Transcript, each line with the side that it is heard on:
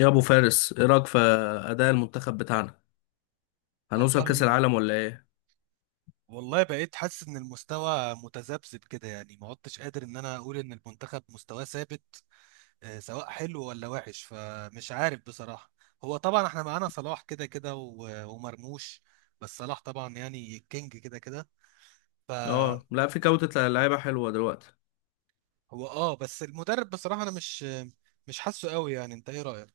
left: يا ابو فارس، ايه رايك في اداء المنتخب بتاعنا؟ هنوصل
right: والله
left: كاس العالم ولا ايه؟
right: والله بقيت حاسس ان المستوى متذبذب كده، يعني ما عدتش قادر ان انا اقول ان المنتخب مستواه ثابت. سواء حلو ولا وحش، فمش عارف بصراحة. هو طبعا احنا معانا صلاح كده كده ومرموش. بس صلاح طبعا يعني الكينج كده كده. ف
left: اه، لا في
right: ف-
left: جوده لعيبه حلوه دلوقتي.
right: هو بس المدرب بصراحة انا مش حاسه قوي، يعني انت ايه رأيك؟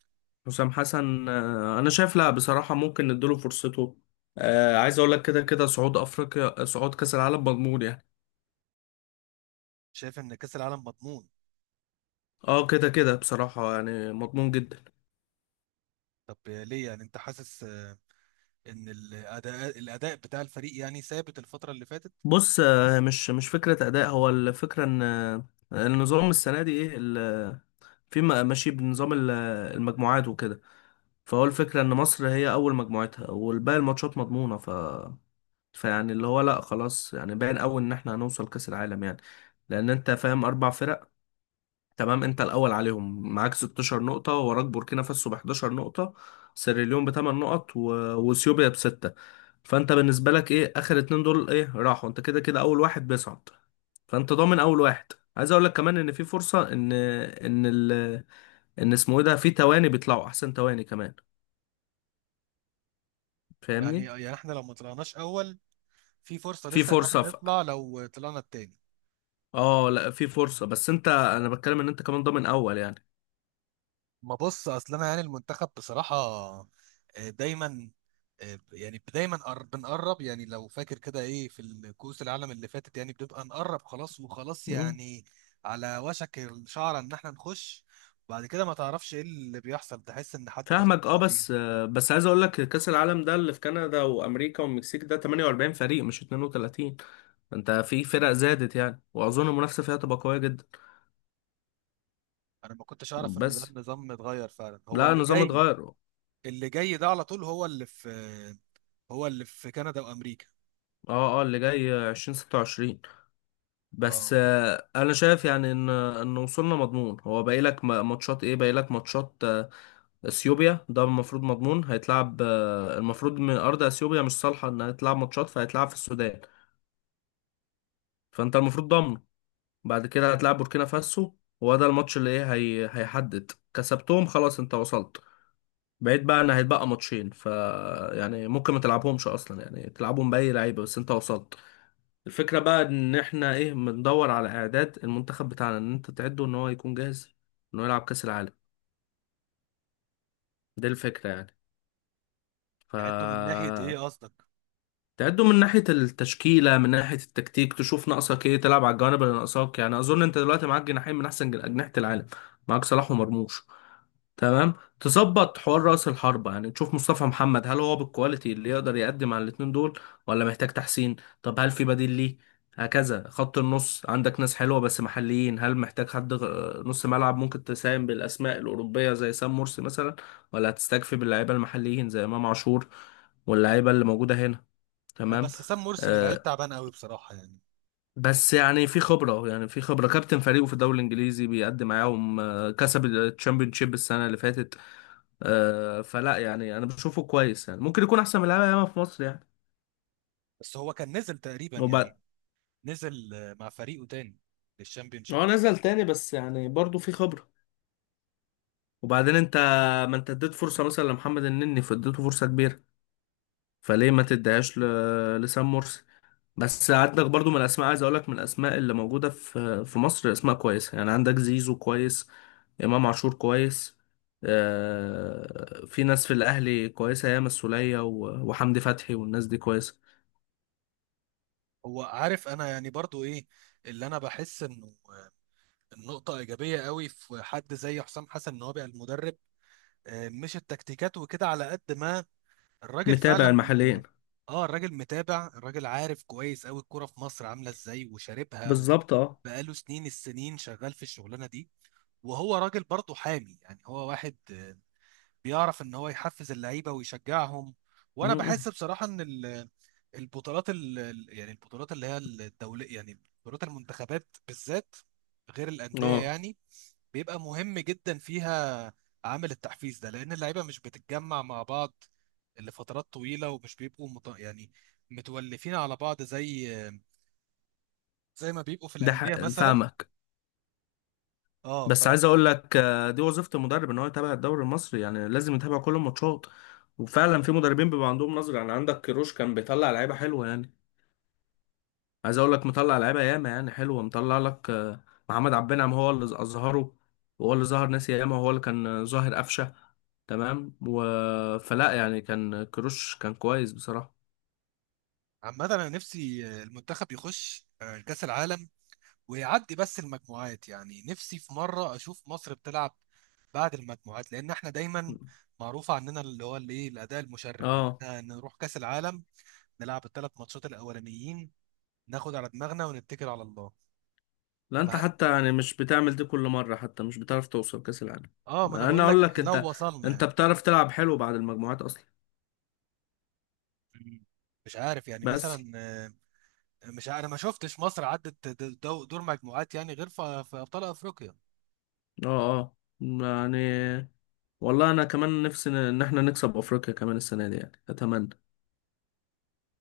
left: حسام حسن، انا شايف، لا بصراحه ممكن نديله فرصته. آه، عايز اقول لك، كده كده صعود افريقيا، صعود كاس العالم مضمون يعني.
right: شايف ان كأس العالم مضمون؟
left: اه كده كده بصراحه يعني مضمون جدا.
right: طب ليه، يعني انت حاسس ان الاداء بتاع الفريق يعني ثابت الفترة اللي فاتت؟
left: بص، مش فكره اداء، هو الفكره ان النظام السنه دي ايه في ماشي بنظام المجموعات وكده. فهو الفكرة إن مصر هي أول مجموعتها والباقي الماتشات مضمونة. فيعني اللي هو لا خلاص، يعني باين قوي ان احنا هنوصل كاس العالم يعني، لان انت فاهم اربع فرق. تمام، انت الاول عليهم، معاك 16 نقطة، وراك بوركينا فاسو ب 11 نقطة، سيراليون بثمان نقط واثيوبيا بستة. فانت بالنسبة لك ايه اخر اتنين دول ايه راحوا، انت كده كده اول واحد بيصعد، فانت ضامن اول واحد. عايز اقول لك كمان ان في فرصة ان ان اسمه ايه ده، في تواني بيطلعوا احسن تواني كمان،
right: يعني
left: فاهمني.
right: يعني احنا لو ما طلعناش اول، في فرصه
left: في
right: لسه ان
left: فرصة
right: احنا نطلع لو طلعنا التاني؟
left: اه لا في فرصة، بس انت انا بتكلم ان انت كمان ضامن اول يعني.
right: ما بص، اصل انا يعني المنتخب بصراحه دايما يعني دايما بنقرب، يعني لو فاكر كده ايه، في الكؤوس العالم اللي فاتت يعني بنبقى نقرب خلاص وخلاص،
left: مم.
right: يعني على وشك الشعره ان احنا نخش. بعد كده ما تعرفش ايه اللي بيحصل، تحس ان حد
left: فاهمك، اه
right: بسطنا فيها.
left: بس بس عايز اقول لك كاس العالم ده اللي في كندا وامريكا والمكسيك ده 48 فريق مش 32. انت في فرق زادت يعني، واظن المنافسه فيها تبقى قويه جدا.
right: انا ما كنتش اعرف ان
left: بس
right: ده النظام اتغير فعلا هو
left: لا
right: اللي
left: النظام
right: جاي.
left: اتغير، اه.
right: اللي جاي ده على طول، هو اللي في كندا وامريكا.
left: اه اللي جاي 2026. بس
right: اه.
left: انا شايف يعني ان وصولنا مضمون. هو باقي لك ماتشات، ايه باقي لك ماتشات، اثيوبيا ده المفروض مضمون، هيتلعب، المفروض من ارض اثيوبيا مش صالحه انها تلعب ماتشات، فهيتلعب في السودان، فانت المفروض ضامن. بعد كده هتلعب بوركينا فاسو، هو ده الماتش اللي ايه هيحدد كسبتهم، خلاص انت وصلت. بقيت بقى ان هيتبقى ماتشين، يعني ممكن ما تلعبهمش اصلا، يعني تلعبهم باي لعيبه بس انت وصلت. الفكره بقى ان احنا ايه بندور على اعداد المنتخب بتاعنا، ان انت تعده ان هو يكون جاهز انه يلعب كاس العالم. دي الفكره يعني. ف
right: نعده من ناحية ايه قصدك؟
left: تعده من ناحيه التشكيله، من ناحيه التكتيك، تشوف ناقصك ايه، تلعب على الجوانب اللي ناقصاك. يعني اظن انت دلوقتي معاك جناحين من احسن اجنحه العالم، معاك صلاح ومرموش. تمام. تظبط حوار رأس الحربة، يعني تشوف مصطفى محمد هل هو بالكواليتي اللي يقدر يقدم على الاتنين دول، ولا محتاج تحسين. طب هل في بديل ليه؟ هكذا خط النص عندك ناس حلوة بس محليين. هل محتاج حد نص ملعب ممكن تساهم بالأسماء الأوروبية زي سام مرسي مثلا، ولا هتستكفي باللعيبة المحليين زي إمام عاشور واللعيبة اللي موجودة هنا؟ تمام.
right: بس سام مرسي لعيب
left: آه
right: تعبان قوي بصراحة يعني.
left: بس يعني في خبرة، يعني في خبرة، كابتن فريقه في الدوري الإنجليزي، بيقدم معاهم، كسب الشامبيونشيب السنة اللي فاتت. فلا يعني انا بشوفه كويس يعني، ممكن يكون احسن من لعيبه ياما في مصر يعني.
right: بس هو كان نزل تقريبا
left: وبعد،
right: يعني، نزل مع فريقه تاني للشامبيونشيب.
left: هو نزل تاني بس يعني برضه في خبره. وبعدين انت، ما انت اديت فرصه مثلا لمحمد النني، فاديته فرصه كبيره، فليه ما تديهاش لسام مرسي؟ بس عندك برضو من الاسماء، عايز اقول لك، من الاسماء اللي موجوده في مصر، اسماء كويسه يعني، عندك زيزو كويس، امام عاشور كويس. في ناس في الاهلي كويسه ياما، السوليه وحمدي فتحي والناس دي كويسه.
right: هو عارف انا يعني، برضو ايه اللي انا بحس انه؟ النقطة ايجابية قوي في حد زي حسام حسن ان هو بقى المدرب. مش التكتيكات وكده على قد ما الراجل
left: متابع
right: فعلا.
left: المحليين.
right: اه الراجل متابع، الراجل عارف كويس قوي الكرة في مصر عاملة ازاي وشاربها
left: بالظبط اه.
right: بقاله سنين شغال في الشغلانة دي. وهو راجل برضه حامي، يعني هو واحد بيعرف ان هو يحفز اللعيبه ويشجعهم. وانا
left: مم.
right: بحس بصراحه ان البطولات يعني البطولات اللي هي الدوليه، يعني بطولات المنتخبات بالذات غير الانديه،
left: اه
right: يعني بيبقى مهم جدا فيها عامل التحفيز ده، لان اللعيبه مش بتتجمع مع بعض لفترات طويله، ومش بيبقوا يعني متولفين على بعض زي ما بيبقوا في
left: ده
right: الانديه
left: حق
right: مثلا.
left: فاهمك.
right: اه.
left: بس عايز اقول لك، دي وظيفة المدرب ان هو يتابع الدوري المصري يعني، لازم يتابع كل الماتشات. وفعلا في مدربين بيبقى عندهم نظرة، يعني عندك كيروش كان بيطلع لعيبة حلوة يعني. عايز اقول لك، مطلع لعيبة ياما يعني حلوة، مطلع لك محمد عبد النعم هو اللي اظهره، وهو اللي ظهر ناس ياما، وهو اللي كان ظاهر قفشة. تمام، فلا يعني كان كيروش كان كويس بصراحة.
right: عامة أنا نفسي المنتخب يخش كأس العالم ويعدي بس المجموعات، يعني نفسي في مرة أشوف مصر بتلعب بعد المجموعات، لأن إحنا دايما معروف عننا اللي هو اللي إيه الأداء المشرف، إن
left: اه
right: إحنا نروح كأس العالم نلعب الثلاث ماتشات الأولانيين، ناخد على دماغنا ونتكل على الله.
left: لا انت
right: مع
left: حتى يعني مش بتعمل دي كل مرة، حتى مش بتعرف توصل كأس العالم.
right: آه، ما أنا
left: انا
right: بقول لك
left: اقول لك، انت،
right: لو وصلنا
left: انت
right: يعني.
left: بتعرف تلعب حلو بعد المجموعات اصلا.
right: مم. مش عارف يعني
left: بس
right: مثلا، مش عارف، أنا ما شفتش مصر عدت دور مجموعات يعني غير في أبطال أفريقيا.
left: اه، اه يعني، والله انا كمان نفسي ان إن احنا نكسب افريقيا كمان السنة دي يعني، اتمنى.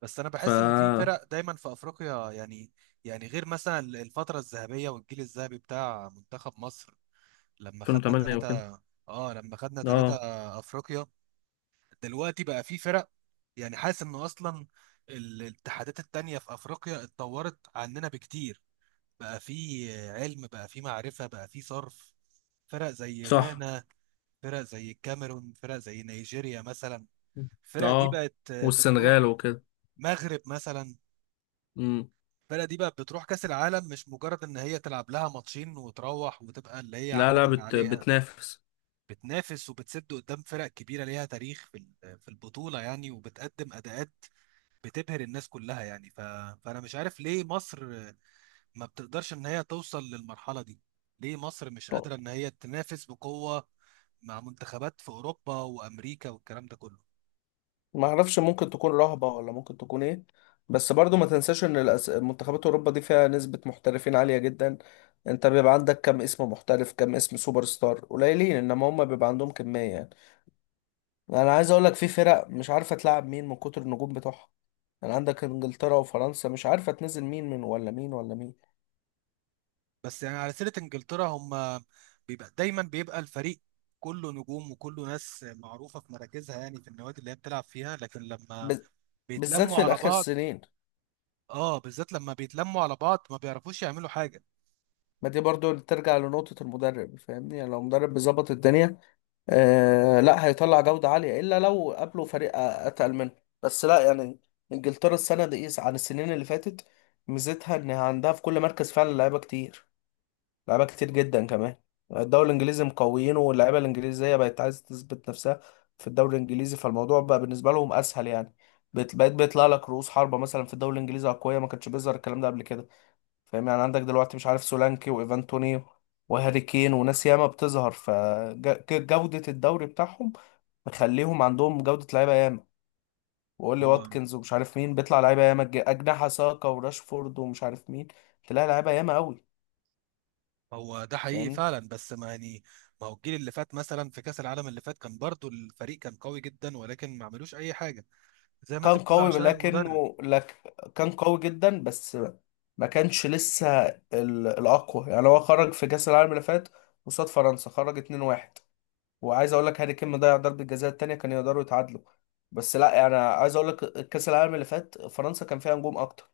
right: بس انا
left: ف
right: بحس ان في فرق دايما في افريقيا، يعني يعني غير مثلا الفتره الذهبيه والجيل الذهبي بتاع منتخب مصر لما خدنا
left: 2008 وكده.
right: ثلاثه. اه لما خدنا ثلاثه
left: اه
right: افريقيا. دلوقتي بقى في فرق، يعني حاسس ان اصلا الاتحادات التانية في افريقيا اتطورت عننا بكتير. بقى في علم، بقى في معرفه، بقى في صرف. فرق زي
left: صح.
right: غانا، فرق زي الكاميرون، فرق زي نيجيريا مثلا. الفرق دي
left: اه،
right: بقت
left: والسنغال
right: بتروح.
left: وكده.
right: مغرب مثلا.
left: امم.
right: الفرقه دي بقى بتروح كاس العالم، مش مجرد ان هي تلعب لها ماتشين وتروح وتبقى اللي هي
left: لا
right: عملت
left: لا،
right: اللي عليها.
left: بتنافس.
right: بتنافس وبتسد قدام فرق كبيره ليها تاريخ في في البطوله، يعني وبتقدم اداءات بتبهر الناس كلها يعني. فانا مش عارف ليه مصر ما بتقدرش ان هي توصل للمرحله دي. ليه مصر مش قادره ان هي تنافس بقوه مع منتخبات في اوروبا وامريكا والكلام ده كله؟
left: ما اعرفش، ممكن تكون رهبة، ولا ممكن تكون ايه. بس برضو ما تنساش ان منتخبات اوروبا دي فيها نسبة محترفين عالية جدا. انت بيبقى عندك كم اسم محترف، كم اسم سوبر ستار، قليلين، انما هم بيبقى عندهم كمية يعني. انا عايز اقول لك في فرق مش عارفة تلعب مين من كتر النجوم بتوعها، يعني عندك انجلترا وفرنسا مش عارفة تنزل مين من ولا مين ولا مين.
right: بس يعني على سيرة انجلترا، هم دايما بيبقى الفريق كله نجوم وكله ناس معروفة في مراكزها، يعني في النوادي اللي هي بتلعب فيها، لكن لما
left: ب- بالذات
right: بيتلموا
left: في
right: على
left: الاخر
right: بعض.
left: سنين.
right: اه بالذات لما بيتلموا على بعض ما بيعرفوش يعملوا حاجة.
left: ما دي برضو ترجع لنقطة المدرب، فاهمني، يعني لو مدرب بيظبط الدنيا، آه لا هيطلع جودة عالية، إلا لو قابله فريق أتقل منه. بس لا يعني، إنجلترا السنة دي إيه عن السنين اللي فاتت؟ ميزتها إن عندها في كل مركز فعلا لعيبة كتير، لعيبة كتير جدا كمان. الدوري الإنجليزي مقويينه، واللعيبة الإنجليزية بقت عايزة تثبت نفسها في الدوري الإنجليزي، فالموضوع بقى بالنسبة لهم أسهل يعني. بقيت بيطلع لك رؤوس حربة مثلا في الدوري الإنجليزي أقوياء، ما كانش بيظهر الكلام ده قبل كده. فاهم يعني، عندك دلوقتي مش عارف سولانكي وايفان توني وهاري كين وناس ياما بتظهر. فجودة الدوري بتاعهم مخليهم عندهم جودة لعيبة ياما. وقول لي
right: هو
left: واتكنز ومش عارف مين، بيطلع لعيبة ياما، أجنحة ساكا وراشفورد ومش عارف مين، تلاقي لعيبة ياما قوي.
right: هو ده حقيقي
left: فاهمني.
right: فعلا، بس ما يعني، ما هو الجيل اللي فات مثلا في كأس العالم اللي فات كان برضو الفريق كان قوي جدا ولكن ما عملوش اي حاجة، زي ما انت
left: كان
right: بتقول
left: قوي،
right: عشان المدرب.
left: لكنه لك كان قوي جدا بس ما كانش لسه الأقوى يعني. هو خرج في كأس العالم اللي فات قصاد فرنسا، خرج 2-1، وعايز اقول لك هاري كين ضيع ضربه جزاء التانيه، كان يقدروا يتعادلوا. بس لا انا عايز اقول لك كاس العالم اللي فات فرنسا كان فيها نجوم اكتر،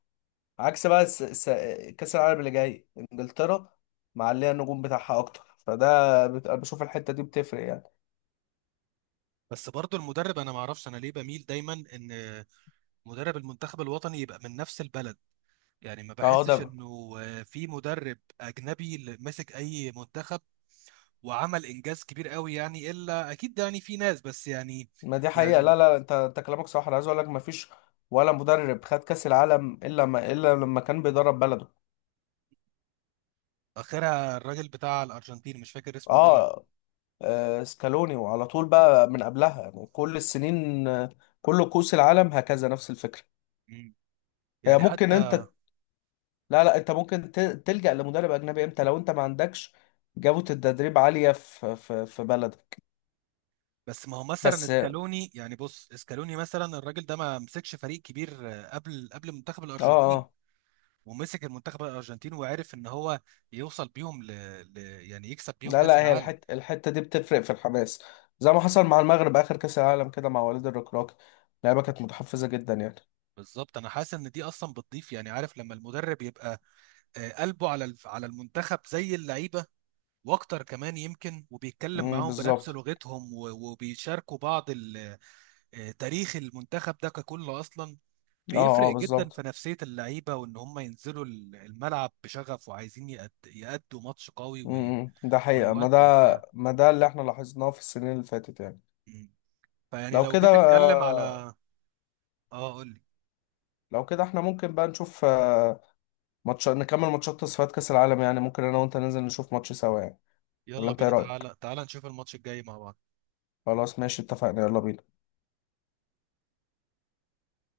left: عكس بقى كاس العالم اللي جاي انجلترا، معليه النجوم بتاعها اكتر، فده أنا بشوف الحته دي بتفرق يعني.
right: بس برضو المدرب، انا ما اعرفش انا ليه بميل دايما ان مدرب المنتخب الوطني يبقى من نفس البلد، يعني ما
left: اه ده
right: بحسش
left: بقى.
right: انه في مدرب اجنبي اللي مسك اي منتخب وعمل انجاز كبير قوي، يعني الا اكيد يعني في ناس، بس يعني
left: ما دي حقيقه،
right: يعني
left: لا لا انت، انت كلامك صح، انا عايز اقول لك ما فيش ولا مدرب خد كاس العالم الا ما الا لما كان بيدرب بلده.
right: اخرها الراجل بتاع الارجنتين، مش فاكر اسمه ايه.
left: اه. سكالوني، وعلى طول بقى من قبلها يعني كل السنين، كل كؤوس العالم هكذا نفس الفكره.
right: مم.
left: هي
right: يعني
left: ممكن
right: حتى،
left: انت، لا لا انت ممكن تلجأ لمدرب اجنبي امتى؟ لو انت ما عندكش جودة التدريب عالية في بلدك.
right: بس ما هو مثلا
left: بس اه،
right: اسكالوني، يعني بص اسكالوني مثلا الراجل ده ما مسكش فريق كبير قبل منتخب الارجنتين،
left: اه
right: ومسك المنتخب الارجنتين وعرف ان هو يوصل بيهم ل... يعني يكسب بيهم
left: لا
right: كاس
left: لا، هي
right: العالم.
left: الحتة دي بتفرق في الحماس، زي ما حصل مع المغرب اخر كأس العالم كده مع وليد الركراكي، اللعيبة كانت متحفزة جدا يعني.
right: بالظبط، انا حاسس ان دي اصلا بتضيف، يعني عارف لما المدرب يبقى قلبه على على المنتخب زي اللعيبه، واكتر كمان يمكن، وبيتكلم معاهم بنفس
left: بالظبط.
right: لغتهم وبيشاركوا بعض تاريخ المنتخب ده ككل اصلا
left: اه
right: بيفرق
left: اه
right: جدا
left: بالظبط.
right: في نفسيه اللعيبه، وان هم ينزلوا الملعب بشغف وعايزين يأدوا ماتش قوي
left: امم، ده حقيقة.
right: ويودوا وبتاع.
left: ما ده اللي احنا لاحظناه في السنين اللي فاتت يعني.
right: مم. فيعني
left: لو
right: لو
left: كده
right: جيت اتكلم على، اه قول لي.
left: لو كده احنا ممكن بقى نشوف ماتش، نكمل ماتشات تصفيات كأس العالم، يعني ممكن انا وانت ننزل نشوف ماتش سوا يعني، ولا
right: يلا
left: انت ايه
right: بينا،
left: رأيك؟
right: تعالى تعالى نشوف الماتش الجاي مع بعض.
left: خلاص ماشي اتفقنا، يلا بينا.